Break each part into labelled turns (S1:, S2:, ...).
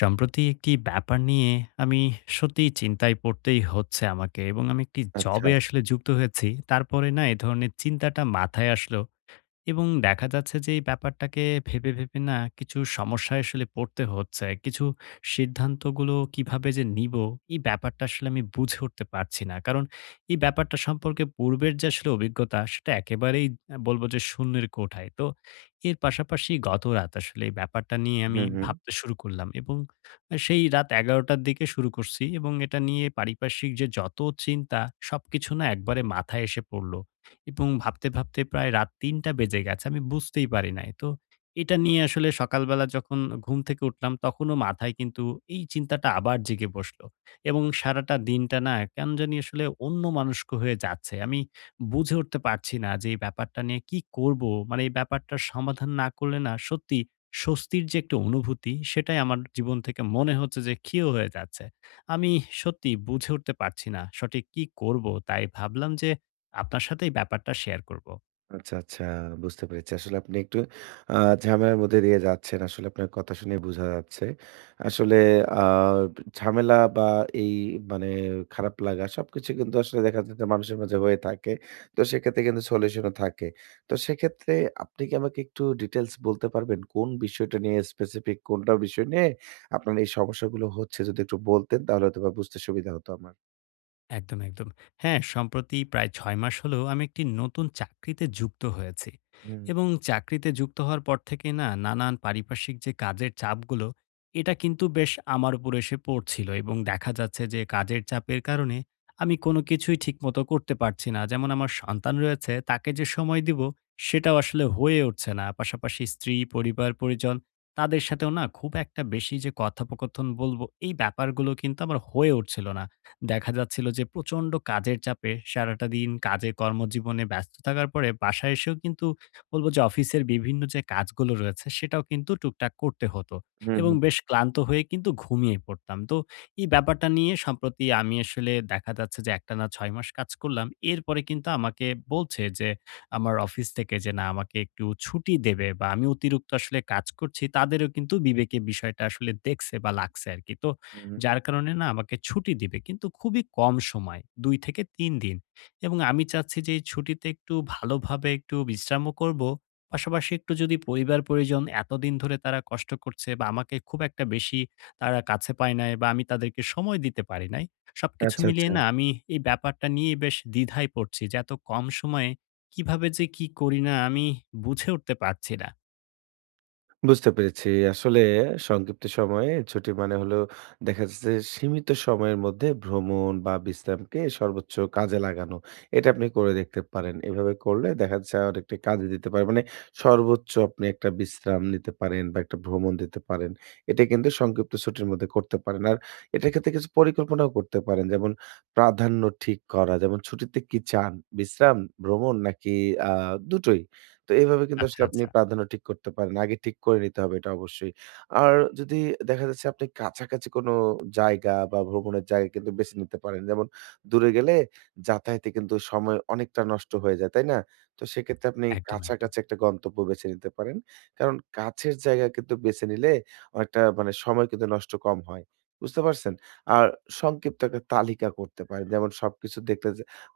S1: সম্প্রতি একটি ব্যাপার নিয়ে আমি সত্যিই চিন্তায় পড়তেই হচ্ছে আমাকে, এবং আমি একটি
S2: আচ্ছা।
S1: জবে আসলে যুক্ত হয়েছি। তারপরে না এ ধরনের চিন্তাটা মাথায় আসলো। এবং দেখা যাচ্ছে যে এই ব্যাপারটাকে ভেবে, ভেবে না কিছু সমস্যায় আসলে পড়তে হচ্ছে। কিছু সিদ্ধান্তগুলো কিভাবে যে নিবো, এই ব্যাপারটা আসলে আমি বুঝে উঠতে পারছি না। কারণ এই ব্যাপারটা সম্পর্কে পূর্বের যে আসলে অভিজ্ঞতা, সেটা একেবারেই বলবো যে শূন্যের কোঠায়। তো এর পাশাপাশি গতরাত আসলে এই ব্যাপারটা নিয়ে আমি
S2: হুম, হুম।
S1: ভাবতে শুরু করলাম, এবং সেই রাত ১১ঃ০০ র দিকে শুরু করছি, এবং এটা নিয়ে পারিপার্শ্বিক যে যত চিন্তা, সবকিছু না একবারে মাথায় এসে পড়ল। এবং ভাবতে, ভাবতে প্রায় রাত ৩টা বেজে গেছে, আমি বুঝতেই পারি নাই। তো এটা নিয়ে আসলে সকালবেলা যখন ঘুম থেকে উঠলাম, তখনও মাথায় কিন্তু এই চিন্তাটা আবার জেগে বসলো, এবং সারাটা দিনটা না কেন জানি আসলে অন্যমনস্ক হয়ে যাচ্ছে। আমি বুঝে উঠতে পারছি না যে এই ব্যাপারটা নিয়ে কি করবো? মানে এই ব্যাপারটার সমাধান না করলে না সত্যি স্বস্তির যে একটা অনুভূতি, সেটাই আমার জীবন থেকে মনে হচ্ছে যে ক্ষীয় হয়ে যাচ্ছে। আমি সত্যি বুঝে উঠতে পারছি না সঠিক কি করবো? তাই ভাবলাম যে আপনার সাথে এই ব্যাপারটা শেয়ার করব।
S2: আচ্ছা, আচ্ছা। বুঝতে পেরেছি। আসলে আপনি একটু আ ঝামেলার মধ্যে দিয়ে যাচ্ছেন। আসলে আপনার কথা শুনে বোঝা যাচ্ছে। আসলে আ ঝামেলা বা এই মানে খারাপ লাগা সবকিছু কিন্তু আসলে দেখা যায় যে মানুষের মাঝে হয়ে থাকে। তো সেক্ষেত্রে কিন্তু সলিউশন ও থাকে। তো সেক্ষেত্রে আপনি কি আমাকে একটু ডিটেইলস বলতে পারবেন? কোন বিষয়টা নিয়ে স্পেসিফিক কোনটা বিষয় নিয়ে আপনার এই সমস্যাগুলো হচ্ছে যদি একটু বলতেন তাহলে হয়তোবা বুঝতে সুবিধা হতো আমার।
S1: একদম, একদম। হ্যাঁ, সম্প্রতি প্রায় ৬ মাস হলো আমি একটি নতুন চাকরিতে যুক্ত হয়েছি।
S2: হুম,
S1: এবং চাকরিতে যুক্ত হওয়ার পর থেকে না নানান পারিপার্শ্বিক যে কাজের চাপগুলো, এটা কিন্তু বেশ আমার উপর এসে পড়ছিল, এবং দেখা যাচ্ছে যে কাজের চাপের কারণে আমি কোনো কিছুই ঠিকমতো করতে পারছি না। যেমন আমার সন্তান রয়েছে, তাকে যে সময় দিব সেটাও আসলে হয়ে উঠছে না। পাশাপাশি স্ত্রী, পরিবার-পরিজন, তাদের সাথেও না খুব একটা বেশি যে কথোপকথন বলব, এই ব্যাপারগুলো কিন্তু আমার হয়ে উঠছিল না। দেখা যাচ্ছিল যে প্রচন্ড কাজের চাপে সারাটা দিন কাজে কর্মজীবনে ব্যস্ত থাকার পরে বাসায় এসেও কিন্তু বলব যে অফিসের বিভিন্ন যে কাজগুলো রয়েছে, সেটাও কিন্তু টুকটাক করতে হতো,
S2: হুম,
S1: এবং
S2: হুম,
S1: বেশ ক্লান্ত হয়ে কিন্তু ঘুমিয়ে পড়তাম। তো এই ব্যাপারটা নিয়ে সম্প্রতি আমি আসলে দেখা যাচ্ছে যে একটানা ৬ মাস কাজ করলাম। এরপরে কিন্তু আমাকে বলছে যে আমার অফিস থেকে যে না আমাকে একটু ছুটি দেবে, বা আমি অতিরিক্ত আসলে কাজ করছি, তাদেরও কিন্তু বিবেকে বিষয়টা আসলে দেখছে বা লাগছে আরকি। তো
S2: হুম, হুম।
S1: যার কারণে না আমাকে ছুটি দিবে, কিন্তু খুবই কম সময়, ২ থেকে ৩ দিন। এবং আমি চাচ্ছি যে এই ছুটিতে একটু ভালোভাবে একটু বিশ্রামও করব। পাশাপাশি একটু যদি পরিবার-পরিজন, এতদিন ধরে তারা কষ্ট করছে, বা আমাকে খুব একটা বেশি তারা কাছে পায় নাই, বা আমি তাদেরকে সময় দিতে পারি নাই। সবকিছু
S2: আচ্ছা, আচ্ছা।
S1: মিলিয়ে না আমি এই ব্যাপারটা নিয়ে বেশ দ্বিধায় পড়ছি যে এত কম সময়ে কিভাবে যে কি করি না আমি বুঝে উঠতে পারছি না।
S2: বুঝতে পেরেছি। আসলে সংক্ষিপ্ত সময়ে ছুটি মানে হলো দেখা যাচ্ছে যে সীমিত সময়ের মধ্যে ভ্রমণ বা বিশ্রামকে সর্বোচ্চ কাজে লাগানো। এটা আপনি করে দেখতে পারেন। এভাবে করলে দেখা যাচ্ছে অনেকটা কাজে দিতে পারে। মানে সর্বোচ্চ আপনি একটা বিশ্রাম নিতে পারেন বা একটা ভ্রমণ দিতে পারেন। এটা কিন্তু সংক্ষিপ্ত ছুটির মধ্যে করতে পারেন। আর এটার ক্ষেত্রে কিছু পরিকল্পনাও করতে পারেন। যেমন প্রাধান্য ঠিক করা। যেমন ছুটিতে কি চান? বিশ্রাম, ভ্রমণ নাকি আ দুটোই? তো এভাবে কিন্তু
S1: আচ্ছা,
S2: আসলে আপনি
S1: আচ্ছা।
S2: প্রাধান্য ঠিক করতে পারেন। আগে ঠিক করে নিতে হবে এটা অবশ্যই। আর যদি দেখা যাচ্ছে আপনি কাছাকাছি কোনো জায়গা বা ভ্রমণের জায়গা কিন্তু বেছে নিতে পারেন। যেমন দূরে গেলে যাতায়াতে কিন্তু সময় অনেকটা নষ্ট হয়ে যায়, তাই না? তো সেক্ষেত্রে আপনি
S1: একদম, একদম।
S2: কাছাকাছি একটা গন্তব্য বেছে নিতে পারেন। কারণ কাছের জায়গা কিন্তু বেছে নিলে অনেকটা মানে সময় কিন্তু নষ্ট কম হয়। বুঝতে পারছেন? আর সংক্ষিপ্ত একটা তালিকা করতে পারেন। যেমন সবকিছু দেখতে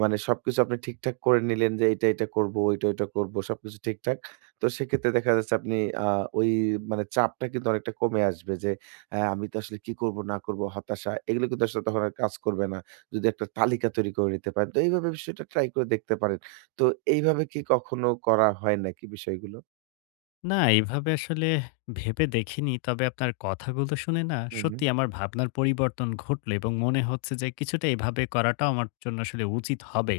S2: মানে সবকিছু আপনি ঠিকঠাক করে নিলেন যে এটা, এটা করব, ওইটা, ওইটা করব। সবকিছু ঠিকঠাক। তো সেক্ষেত্রে দেখা যাচ্ছে আপনি আ ওই মানে চাপটা কিন্তু অনেকটা কমে আসবে যে আমি তো আসলে কি করব না করব, হতাশা এগুলো কিন্তু আসলে তখন আর কাজ করবে না। যদি একটা তালিকা তৈরি করে নিতে পারেন। তো এইভাবে বিষয়টা ট্রাই করে দেখতে পারেন। তো এইভাবে কি কখনো করা হয় নাকি বিষয়গুলো?
S1: না, এভাবে আসলে ভেবে দেখিনি। তবে আপনার কথাগুলো শুনে না
S2: হু, হু।
S1: সত্যি আমার ভাবনার পরিবর্তন ঘটলো, এবং মনে হচ্ছে যে কিছুটা এভাবে করাটাও আমার জন্য আসলে উচিত হবে।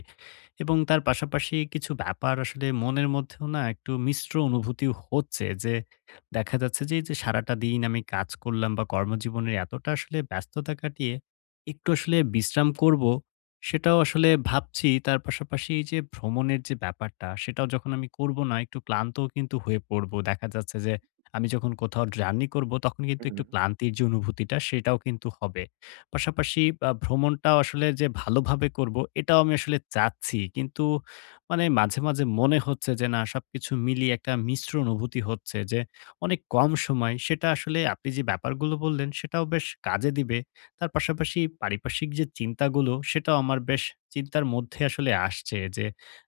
S1: এবং তার পাশাপাশি কিছু ব্যাপার আসলে মনের মধ্যেও না একটু মিশ্র অনুভূতি হচ্ছে যে দেখা যাচ্ছে যে এই যে সারাটা দিন আমি কাজ করলাম বা কর্মজীবনের এতটা আসলে ব্যস্ততা কাটিয়ে একটু আসলে বিশ্রাম করব, সেটাও আসলে ভাবছি। তার পাশাপাশি এই যে ভ্রমণের যে ব্যাপারটা, সেটাও যখন আমি করব না একটু ক্লান্তও কিন্তু হয়ে পড়বো, দেখা যাচ্ছে যে আমি যখন কোথাও জার্নি করব, তখন
S2: হু,
S1: কিন্তু
S2: হু।
S1: একটু ক্লান্তির যে অনুভূতিটা সেটাও কিন্তু হবে। পাশাপাশি ভ্রমণটাও আসলে যে ভালোভাবে করব, এটাও আমি আসলে চাচ্ছি। কিন্তু মানে মাঝে, মাঝে মনে হচ্ছে যে না সবকিছু মিলিয়ে একটা মিশ্র অনুভূতি হচ্ছে যে অনেক কম সময়, সেটা আসলে আপনি যে ব্যাপারগুলো বললেন, সেটাও বেশ কাজে দিবে। তার পাশাপাশি পারিপার্শ্বিক যে চিন্তাগুলো, সেটাও আমার বেশ চিন্তার মধ্যে আসলে আসছে যে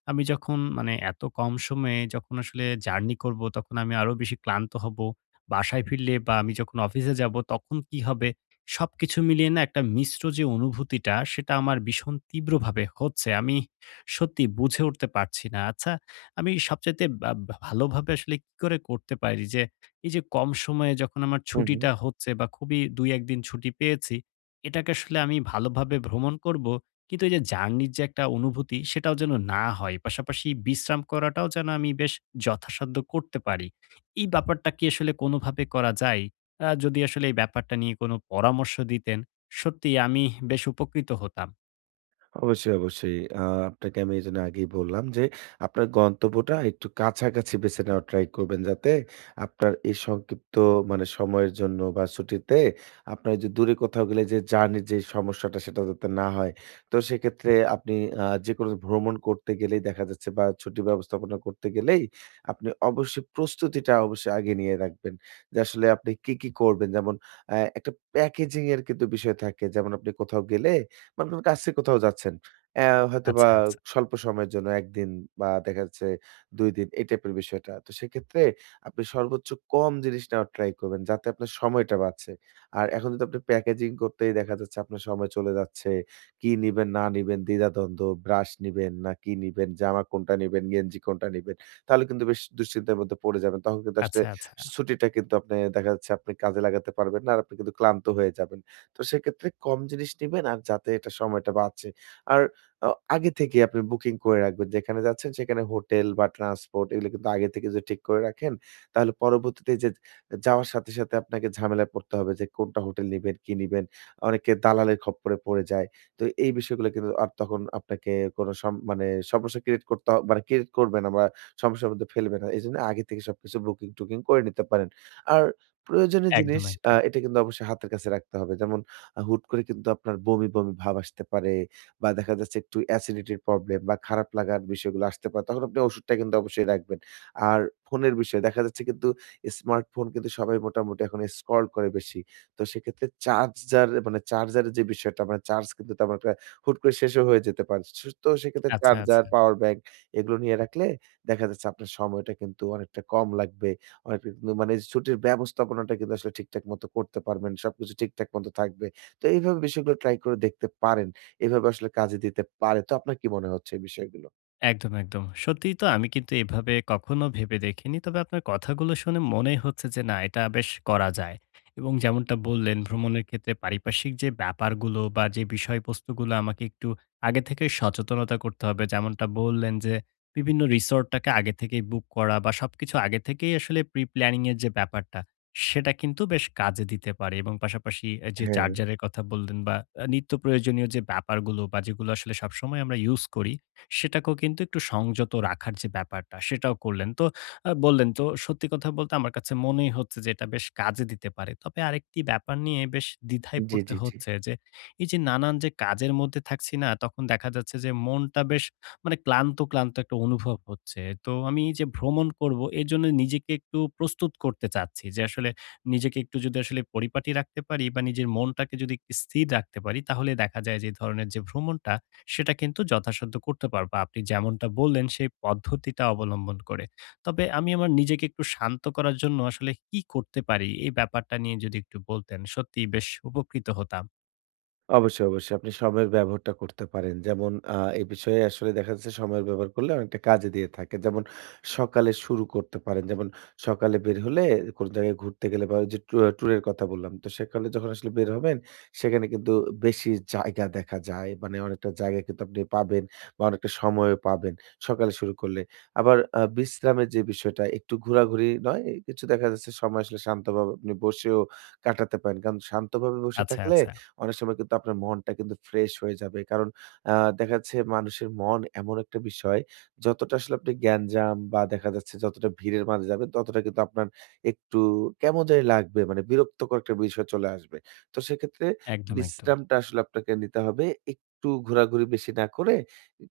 S1: আমি যখন মানে এত কম সময়ে যখন আসলে জার্নি করব, তখন আমি আরো বেশি ক্লান্ত হব। বাসায় ফিরলে বা আমি যখন অফিসে যাব তখন কি হবে? সবকিছু মিলিয়ে না একটা মিশ্র যে অনুভূতিটা, সেটা আমার ভীষণ তীব্রভাবে হচ্ছে। আমি সত্যি বুঝে উঠতে পারছি না। আচ্ছা, আমি সবচাইতে বা বা ভালোভাবে আসলে কি করে করতে পারি যে এই যে কম সময়ে যখন আমার
S2: হু, হু।
S1: ছুটিটা হচ্ছে, বা খুবই ২-১ দিন ছুটি পেয়েছি, এটাকে আসলে আমি ভালোভাবে ভ্রমণ করব। কিন্তু এই যে জার্নির যে একটা অনুভূতি সেটাও যেন না হয়। পাশাপাশি বিশ্রাম করাটাও যেন আমি বেশ যথাসাধ্য করতে পারি। এই ব্যাপারটা কি আসলে কোনোভাবে করা যায়? যদি আসলে এই ব্যাপারটা নিয়ে কোনো পরামর্শ দিতেন, সত্যিই আমি বেশ উপকৃত হতাম।
S2: অবশ্যই, অবশ্যই। আপনাকে আমি এজন্য আগেই বললাম যে, আপনার গন্তব্যটা একটু কাছাকাছি বেছে নেওয়ার ট্রাই করবেন। যাতে আপনার এই সংক্ষিপ্ত মানে সময়ের জন্য বা ছুটিতে আপনার যে দূরে কোথাও গেলে যে জার্নির যে সমস্যাটা সেটা যাতে না হয়। তো সেক্ষেত্রে আপনি যেকোনো ভ্রমণ করতে গেলেই দেখা যাচ্ছে বা ছুটি ব্যবস্থাপনা করতে গেলেই আপনি অবশ্যই প্রস্তুতিটা অবশ্যই আগে নিয়ে রাখবেন। যে আসলে আপনি কি, কি করবেন? যেমন একটা প্যাকেজিং এর কিন্তু বিষয় থাকে। যেমন আপনি কোথাও গেলে মানে ধরুন কাছে কোথাও যাচ্ছেন। হয়তোবা
S1: আচ্ছা, আচ্ছা।
S2: স্বল্প সময়ের জন্য ১ দিন বা দেখা যাচ্ছে ২ দিন এই টাইপের বিষয়টা। তো সেক্ষেত্রে আপনি সর্বোচ্চ কম জিনিস নেওয়ার ট্রাই করবেন যাতে আপনার সময়টা বাঁচে। আর এখন যদি আপনি প্যাকেজিং করতেই দেখা যাচ্ছে আপনার সময় চলে যাচ্ছে। কি নিবেন না নিবেন দ্বিধাদ্বন্দ্ব, ব্রাশ নিবেন না কি নিবেন, জামা কোনটা নিবেন, গেঞ্জি কোনটা নিবেন। তাহলে কিন্তু বেশ দুশ্চিন্তার মধ্যে পড়ে যাবেন। তখন কিন্তু আসলে
S1: আচ্ছা, আচ্ছা।
S2: ছুটিটা কিন্তু আপনি দেখা যাচ্ছে আপনি কাজে লাগাতে পারবেন না। আর আপনি কিন্তু ক্লান্ত হয়ে যাবেন। তো সেক্ষেত্রে কম জিনিস নিবেন আর যাতে এটা সময়টা বাঁচে। আর আ আগে থেকেই আপনি বুকিং করে রাখবেন। যেখানে যাচ্ছেন সেখানে হোটেল বা ট্রান্সপোর্ট এগুলো কিন্তু আগে থেকে যদি ঠিক করে রাখেন, তাহলে পরবর্তীতে যে যাওয়ার সাথে সাথে আপনাকে ঝামেলায় পড়তে হবে যে কোনটা হোটেল নিবেন, কি নিবেন। অনেকে দালালের খপ্পরে পড়ে যায়। তো এই বিষয়গুলো কিন্তু আর তখন আপনাকে কোনো সম মানে সমস্যা ক্রিয়েট করতে হ মানে ক্রিয়েট করবে না বা সমস্যার মধ্যে ফেলবে না। এজন্য আগে থেকে সবকিছু বুকিং-টুকিং করে নিতে পারেন। আর প্রয়োজনীয় জিনিস
S1: একদম, একদম।
S2: এটা কিন্তু অবশ্যই হাতের কাছে রাখতে হবে। যেমন হুট করে কিন্তু আপনার বমি, বমি ভাব আসতে পারে বা দেখা যাচ্ছে একটু অ্যাসিডিটির প্রবলেম বা খারাপ লাগার বিষয়গুলো আসতে পারে। তখন আপনি ওষুধটা কিন্তু অবশ্যই রাখবেন। আর ফোনের বিষয়ে দেখা যাচ্ছে কিন্তু স্মার্টফোন কিন্তু সবাই মোটামুটি এখন স্ক্রল করে বেশি। তো সেক্ষেত্রে চার্জার মানে চার্জারের যে বিষয়টা মানে চার্জ কিন্তু তেমন একটা হুট করে শেষও হয়ে যেতে পারে। তো সেক্ষেত্রে
S1: আচ্ছা, আচ্ছা।
S2: চার্জার, পাওয়ার ব্যাংক এগুলো নিয়ে রাখলে দেখা যাচ্ছে আপনার সময়টা কিন্তু অনেকটা কম লাগবে। অনেকটা কিন্তু মানে ছুটির ব্যবস্থাপনাটা কিন্তু আসলে ঠিকঠাক মতো করতে পারবেন। সবকিছু ঠিকঠাক মতো থাকবে। তো এইভাবে বিষয়গুলো ট্রাই করে দেখতে পারেন। এভাবে আসলে কাজে দিতে পারে। তো আপনার কি মনে হচ্ছে এই বিষয়গুলো?
S1: একদম, একদম। সত্যিই তো আমি কিন্তু এভাবে কখনো ভেবে দেখিনি। তবে আপনার কথাগুলো শুনে মনেই হচ্ছে যে না এটা বেশ করা যায়। এবং যেমনটা বললেন, ভ্রমণের ক্ষেত্রে পারিপার্শ্বিক যে ব্যাপারগুলো বা যে বিষয়বস্তুগুলো আমাকে একটু আগে থেকে সচেতনতা করতে হবে। যেমনটা বললেন যে বিভিন্ন রিসোর্টটাকে আগে থেকেই বুক করা, বা সবকিছু আগে থেকেই আসলে প্রি প্ল্যানিং এর যে ব্যাপারটা, সেটা কিন্তু বেশ কাজে দিতে পারে। এবং পাশাপাশি এ যে
S2: হ্যাঁ,
S1: চার্জারের কথা বললেন, বা নিত্য প্রয়োজনীয় যে ব্যাপারগুলো, বা যেগুলো আসলে সবসময় আমরা ইউজ করি, সেটাকেও কিন্তু একটু সংযত রাখার যে ব্যাপারটা, সেটাও করলেন। তো বললেন, তো সত্যি কথা বলতে আমার কাছে মনেই হচ্ছে যে এটা বেশ কাজে দিতে পারে। তবে আরেকটি ব্যাপার নিয়ে বেশ দ্বিধায়
S2: জি,
S1: পড়তে
S2: জি, জি।
S1: হচ্ছে যে এই যে নানান যে কাজের মধ্যে থাকছি না, তখন দেখা যাচ্ছে যে মনটা বেশ মানে ক্লান্ত, ক্লান্ত একটা অনুভব হচ্ছে। তো আমি এই যে ভ্রমণ করব, এজন্য নিজেকে একটু প্রস্তুত করতে চাচ্ছি যে আসলে নিজেকে একটু যদি আসলে পরিপাটি রাখতে পারি, বা নিজের মনটাকে যদি একটু স্থির রাখতে পারি, তাহলে দেখা যায় যে এই ধরনের যে ভ্রমণটা, সেটা কিন্তু যথাসাধ্য করতে পারবো, আপনি যেমনটা বললেন সেই পদ্ধতিটা অবলম্বন করে। তবে আমি আমার নিজেকে একটু শান্ত করার জন্য আসলে কি করতে পারি? এই ব্যাপারটা নিয়ে যদি একটু বলতেন, সত্যিই বেশ উপকৃত হতাম।
S2: অবশ্যই, অবশ্যই। আপনি সময়ের ব্যবহারটা করতে পারেন। যেমন এ বিষয়ে আসলে দেখা যাচ্ছে সময়ের ব্যবহার করলে অনেকটা কাজে দিয়ে থাকে। যেমন সকালে শুরু করতে পারেন। যেমন সকালে বের হলে কোন জায়গায় ঘুরতে গেলে বা ওইযে ট্যুরের কথা বললাম। তো সেকালে যখন আসলে বের হবেন সেখানে কিন্তু বেশি জায়গা দেখা যায়। মানে অনেকটা জায়গা কিন্তু আপনি পাবেন বা অনেকটা সময়ও পাবেন সকালে শুরু করলে। আবার বিশ্রামের যে বিষয়টা একটু ঘোরাঘুরি নয়, কিছু দেখা যাচ্ছে সময় আসলে শান্তভাবে আপনি বসেও কাটাতে পারেন। কারণ শান্তভাবে বসে
S1: আচ্ছা,
S2: থাকলে
S1: আচ্ছা।
S2: অনেক সময় কিন্তু আপনার মনটা কিন্তু ফ্রেশ হয়ে যাবে। কারণ আ দেখা যাচ্ছে মানুষের মন এমন একটা বিষয়, যতটা আসলে আপনি গ্যাঞ্জাম বা দেখা যাচ্ছে যতটা ভিড়ের মাঝে যাবেন, ততটা কিন্তু আপনার একটু কেমন জানি লাগবে। মানে বিরক্তকর একটা বিষয় চলে আসবে। তো সেক্ষেত্রে
S1: একদম, একদম।
S2: বিশ্রামটা আসলে আপনাকে নিতে হবে। একটু ঘোরাঘুরি বেশি না করে,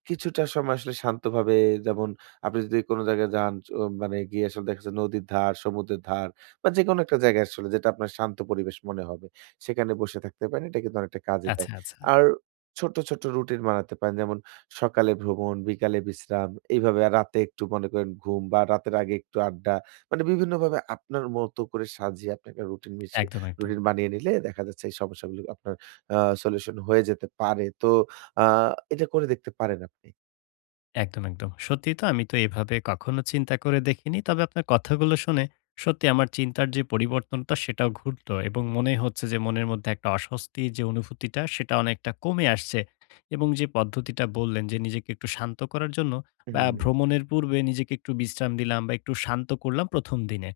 S2: কিছুটা সময় আসলে শান্তভাবে যেমন আপনি যদি কোনো জায়গায় যান ও মানে গিয়ে আসলে দেখা যাচ্ছে নদীর ধার, সমুদ্রের ধার বা যেকোনো একটা জায়গায় আসলে যেটা আপনার শান্ত পরিবেশ মনে হবে। সেখানে বসে থাকতে পারেন। এটা কিন্তু অনেকটা কাজে দেয়।
S1: আচ্ছা, আচ্ছা।
S2: আর ছোট্ট, ছোট্ট রুটিন বানাতে পারেন। যেমন সকালে ভ্রমণ, বিকালে বিশ্রাম, এইভাবে আর রাতে একটু মনে করেন ঘুম বা রাতের আগে একটু আড্ডা। মানে বিভিন্নভাবে আপনার মতো করে সাজিয়ে আপনি একটা
S1: একদম, একদম।
S2: রুটিন বানিয়ে নিলে দেখা যাচ্ছে এই সমস্যাগুলো আপনার আ সলিউশন হয়ে যেতে পারে। তো আ এটা করে দেখতে পারেন আপনি।
S1: একদম, একদম। সত্যিই তো আমি তো এভাবে কখনো চিন্তা করে দেখিনি। তবে আপনার কথাগুলো শুনে সত্যি আমার চিন্তার যে পরিবর্তনটা, সেটাও ঘটলো, এবং মনে হচ্ছে যে মনের মধ্যে একটা অস্বস্তির যে অনুভূতিটা, সেটা অনেকটা কমে আসছে। এবং যে পদ্ধতিটা বললেন যে নিজেকে একটু শান্ত করার জন্য বা
S2: হুম,
S1: ভ্রমণের পূর্বে নিজেকে একটু বিশ্রাম দিলাম বা একটু শান্ত করলাম ১ম দিনে।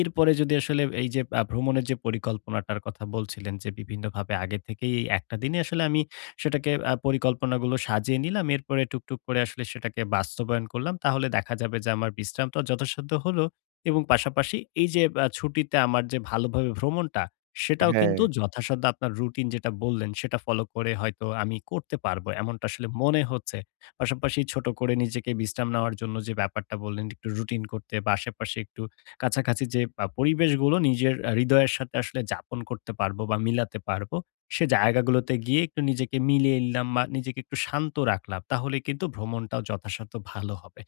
S1: এরপরে যদি আসলে এই যে ভ্রমণের যে পরিকল্পনাটার কথা বলছিলেন যে বিভিন্নভাবে আগে থেকেই ১ টা দিনে আসলে আমি সেটাকে পরিকল্পনাগুলো সাজিয়ে নিলাম। এরপরে টুকটুক করে আসলে সেটাকে বাস্তবায়ন করলাম। তাহলে দেখা যাবে যে আমার বিশ্রামটা যথাসাধ্য হলো, এবং পাশাপাশি এই যে ছুটিতে আমার যে ভালোভাবে ভ্রমণটা, সেটাও
S2: হ্যাঁ।
S1: কিন্তু যথাসাধ্য আপনার রুটিন যেটা বললেন, সেটা ফলো করে হয়তো আমি করতে পারবো। এমনটা আসলে মনে হচ্ছে। পাশাপাশি ছোট করে নিজেকে বিশ্রাম নেওয়ার জন্য যে ব্যাপারটা বললেন, একটু রুটিন করতে বা আশেপাশে একটু কাছাকাছি যে পরিবেশগুলো নিজের হৃদয়ের সাথে আসলে যাপন করতে পারবো বা মিলাতে পারবো। সে জায়গাগুলোতে গিয়ে একটু নিজেকে মিলিয়ে নিলাম বা নিজেকে একটু শান্ত রাখলাম, তাহলে কিন্তু ভ্রমণটাও যথাসাধ্য ভালো হবে।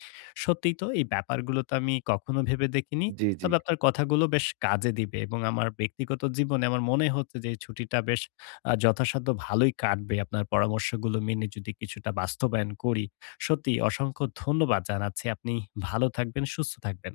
S1: সত্যিই তো এই ব্যাপারগুলো তো আমি কখনো ভেবে দেখিনি।
S2: জি, জি।
S1: তবে আপনার কথাগুলো বেশ কাজে দিবে, এবং আমার ব্যক্তিগত জীবনে আমার মনে হচ্ছে যে এই ছুটিটা বেশ যথাসাধ্য ভালোই কাটবে, আপনার পরামর্শগুলো মেনে যদি কিছুটা বাস্তবায়ন করি। সত্যিই অসংখ্য ধন্যবাদ জানাচ্ছি। আপনি ভালো থাকবেন, সুস্থ থাকবেন।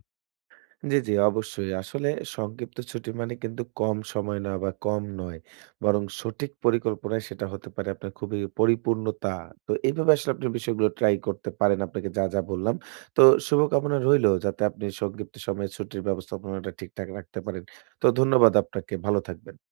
S2: জি, জি, অবশ্যই। আসলে সংক্ষিপ্ত ছুটি মানে কিন্তু কম সময় না বা কম নয়। বরং সঠিক পরিকল্পনায় সেটা হতে পারে আপনার খুবই পরিপূর্ণতা। তো এইভাবে আসলে আপনি বিষয়গুলো ট্রাই করতে পারেন, আপনাকে যা যা বললাম। তো শুভকামনা রইলো যাতে আপনি সংক্ষিপ্ত সময়ে ছুটির ব্যবস্থাপনাটা ঠিকঠাক রাখতে পারেন। তো ধন্যবাদ আপনাকে। ভালো থাকবেন।